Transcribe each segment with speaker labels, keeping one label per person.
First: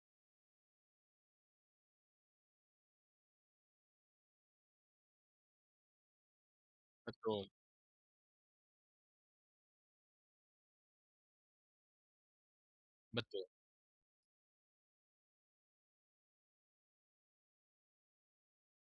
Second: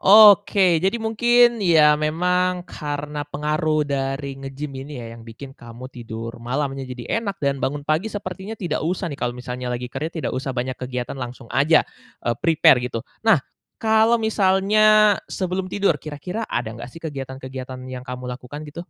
Speaker 1: Oke, jadi mungkin ya memang karena pengaruh dari nge-gym ini ya yang bikin kamu tidur malamnya jadi enak
Speaker 2: Betul.
Speaker 1: dan bangun pagi sepertinya tidak usah nih kalau misalnya lagi kerja tidak usah banyak kegiatan langsung aja, eee, prepare gitu. Nah,
Speaker 2: Betul.
Speaker 1: kalau misalnya sebelum tidur kira-kira ada nggak sih kegiatan-kegiatan yang kamu lakukan gitu?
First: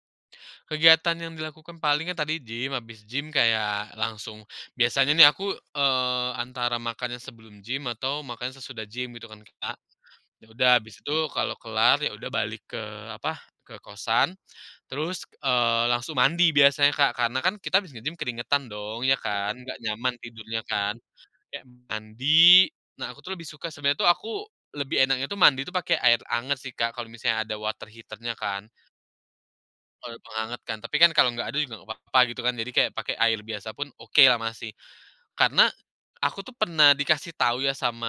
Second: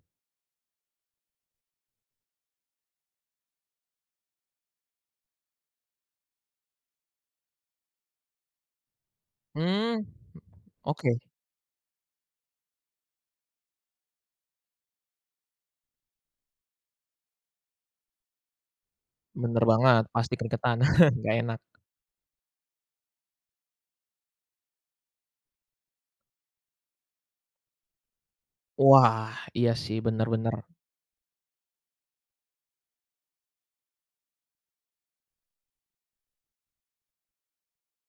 Speaker 2: Kegiatan yang dilakukan palingan tadi gym habis gym kayak langsung biasanya nih aku, eee, antara makannya sebelum gym atau makannya sesudah gym gitu kan Kak.
Speaker 1: Mmm,
Speaker 2: Ya udah habis itu
Speaker 1: oke.
Speaker 2: kalau kelar ya udah balik ke apa ke kosan, terus, eee, langsung mandi biasanya Kak karena kan kita habis nge-gym keringetan dong ya kan
Speaker 1: Bener
Speaker 2: gak
Speaker 1: banget,
Speaker 2: nyaman
Speaker 1: pasti
Speaker 2: tidurnya
Speaker 1: keringetan
Speaker 2: kan,
Speaker 1: gak enak.
Speaker 2: ya mandi. Nah, aku tuh lebih suka sebenernya tuh aku lebih enaknya tuh mandi tuh pakai air hangat sih Kak kalau misalnya ada water heater-nya kan.
Speaker 1: Wah, iya sih,
Speaker 2: Kalau
Speaker 1: bener
Speaker 2: mau
Speaker 1: bener.
Speaker 2: hangat kan tapi kan kalau nggak ada juga gak papa gitu kan jadi kayak pakai air biasa pun okelah masih. Karena, aku tuh pernah dikasih tahu ya sama,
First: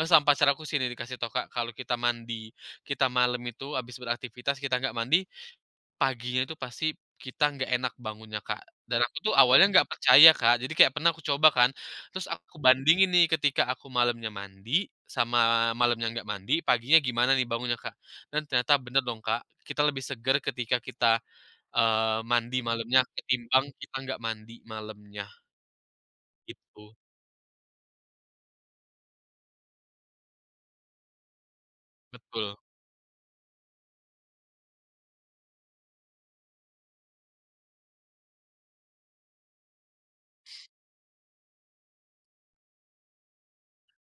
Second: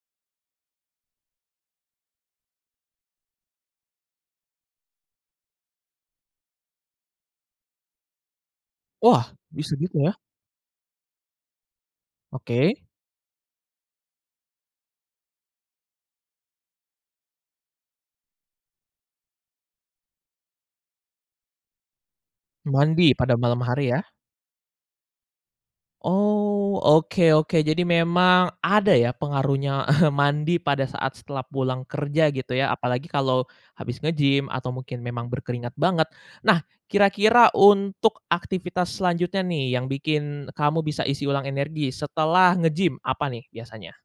Speaker 2: eee, sama pacar aku sih nih dikasih tahu Kak kalau kita mandi, kita malam itu habis beraktivitas kita nggak mandi, paginya itu pasti kita nggak enak bangunnya Kak. Dan aku
Speaker 1: Wah,
Speaker 2: tuh awalnya
Speaker 1: bisa
Speaker 2: nggak
Speaker 1: gitu ya?
Speaker 2: percaya Kak jadi kayak pernah aku coba kan terus aku
Speaker 1: Oke.
Speaker 2: bandingin nih ketika aku malamnya mandi, sama malamnya nggak mandi paginya gimana nih bangunnya Kak. Dan ternyata bener dong Kak, kita lebih seger ketika kita, eee, mandi malamnya
Speaker 1: Mandi pada malam
Speaker 2: ketimbang
Speaker 1: hari
Speaker 2: kita
Speaker 1: ya?
Speaker 2: nggak mandi malamnya.
Speaker 1: Oh,
Speaker 2: Gitu.
Speaker 1: oke oke, jadi memang ada ya pengaruhnya mandi pada saat setelah pulang kerja gitu
Speaker 2: Betul.
Speaker 1: ya apalagi kalau, habis nge-gym atau mungkin memang berkeringat banget. Nah, kira-kira untuk aktivitas selanjutnya nih yang bikin kamu bisa isi ulang energi setelah nge-gym apa nih biasanya?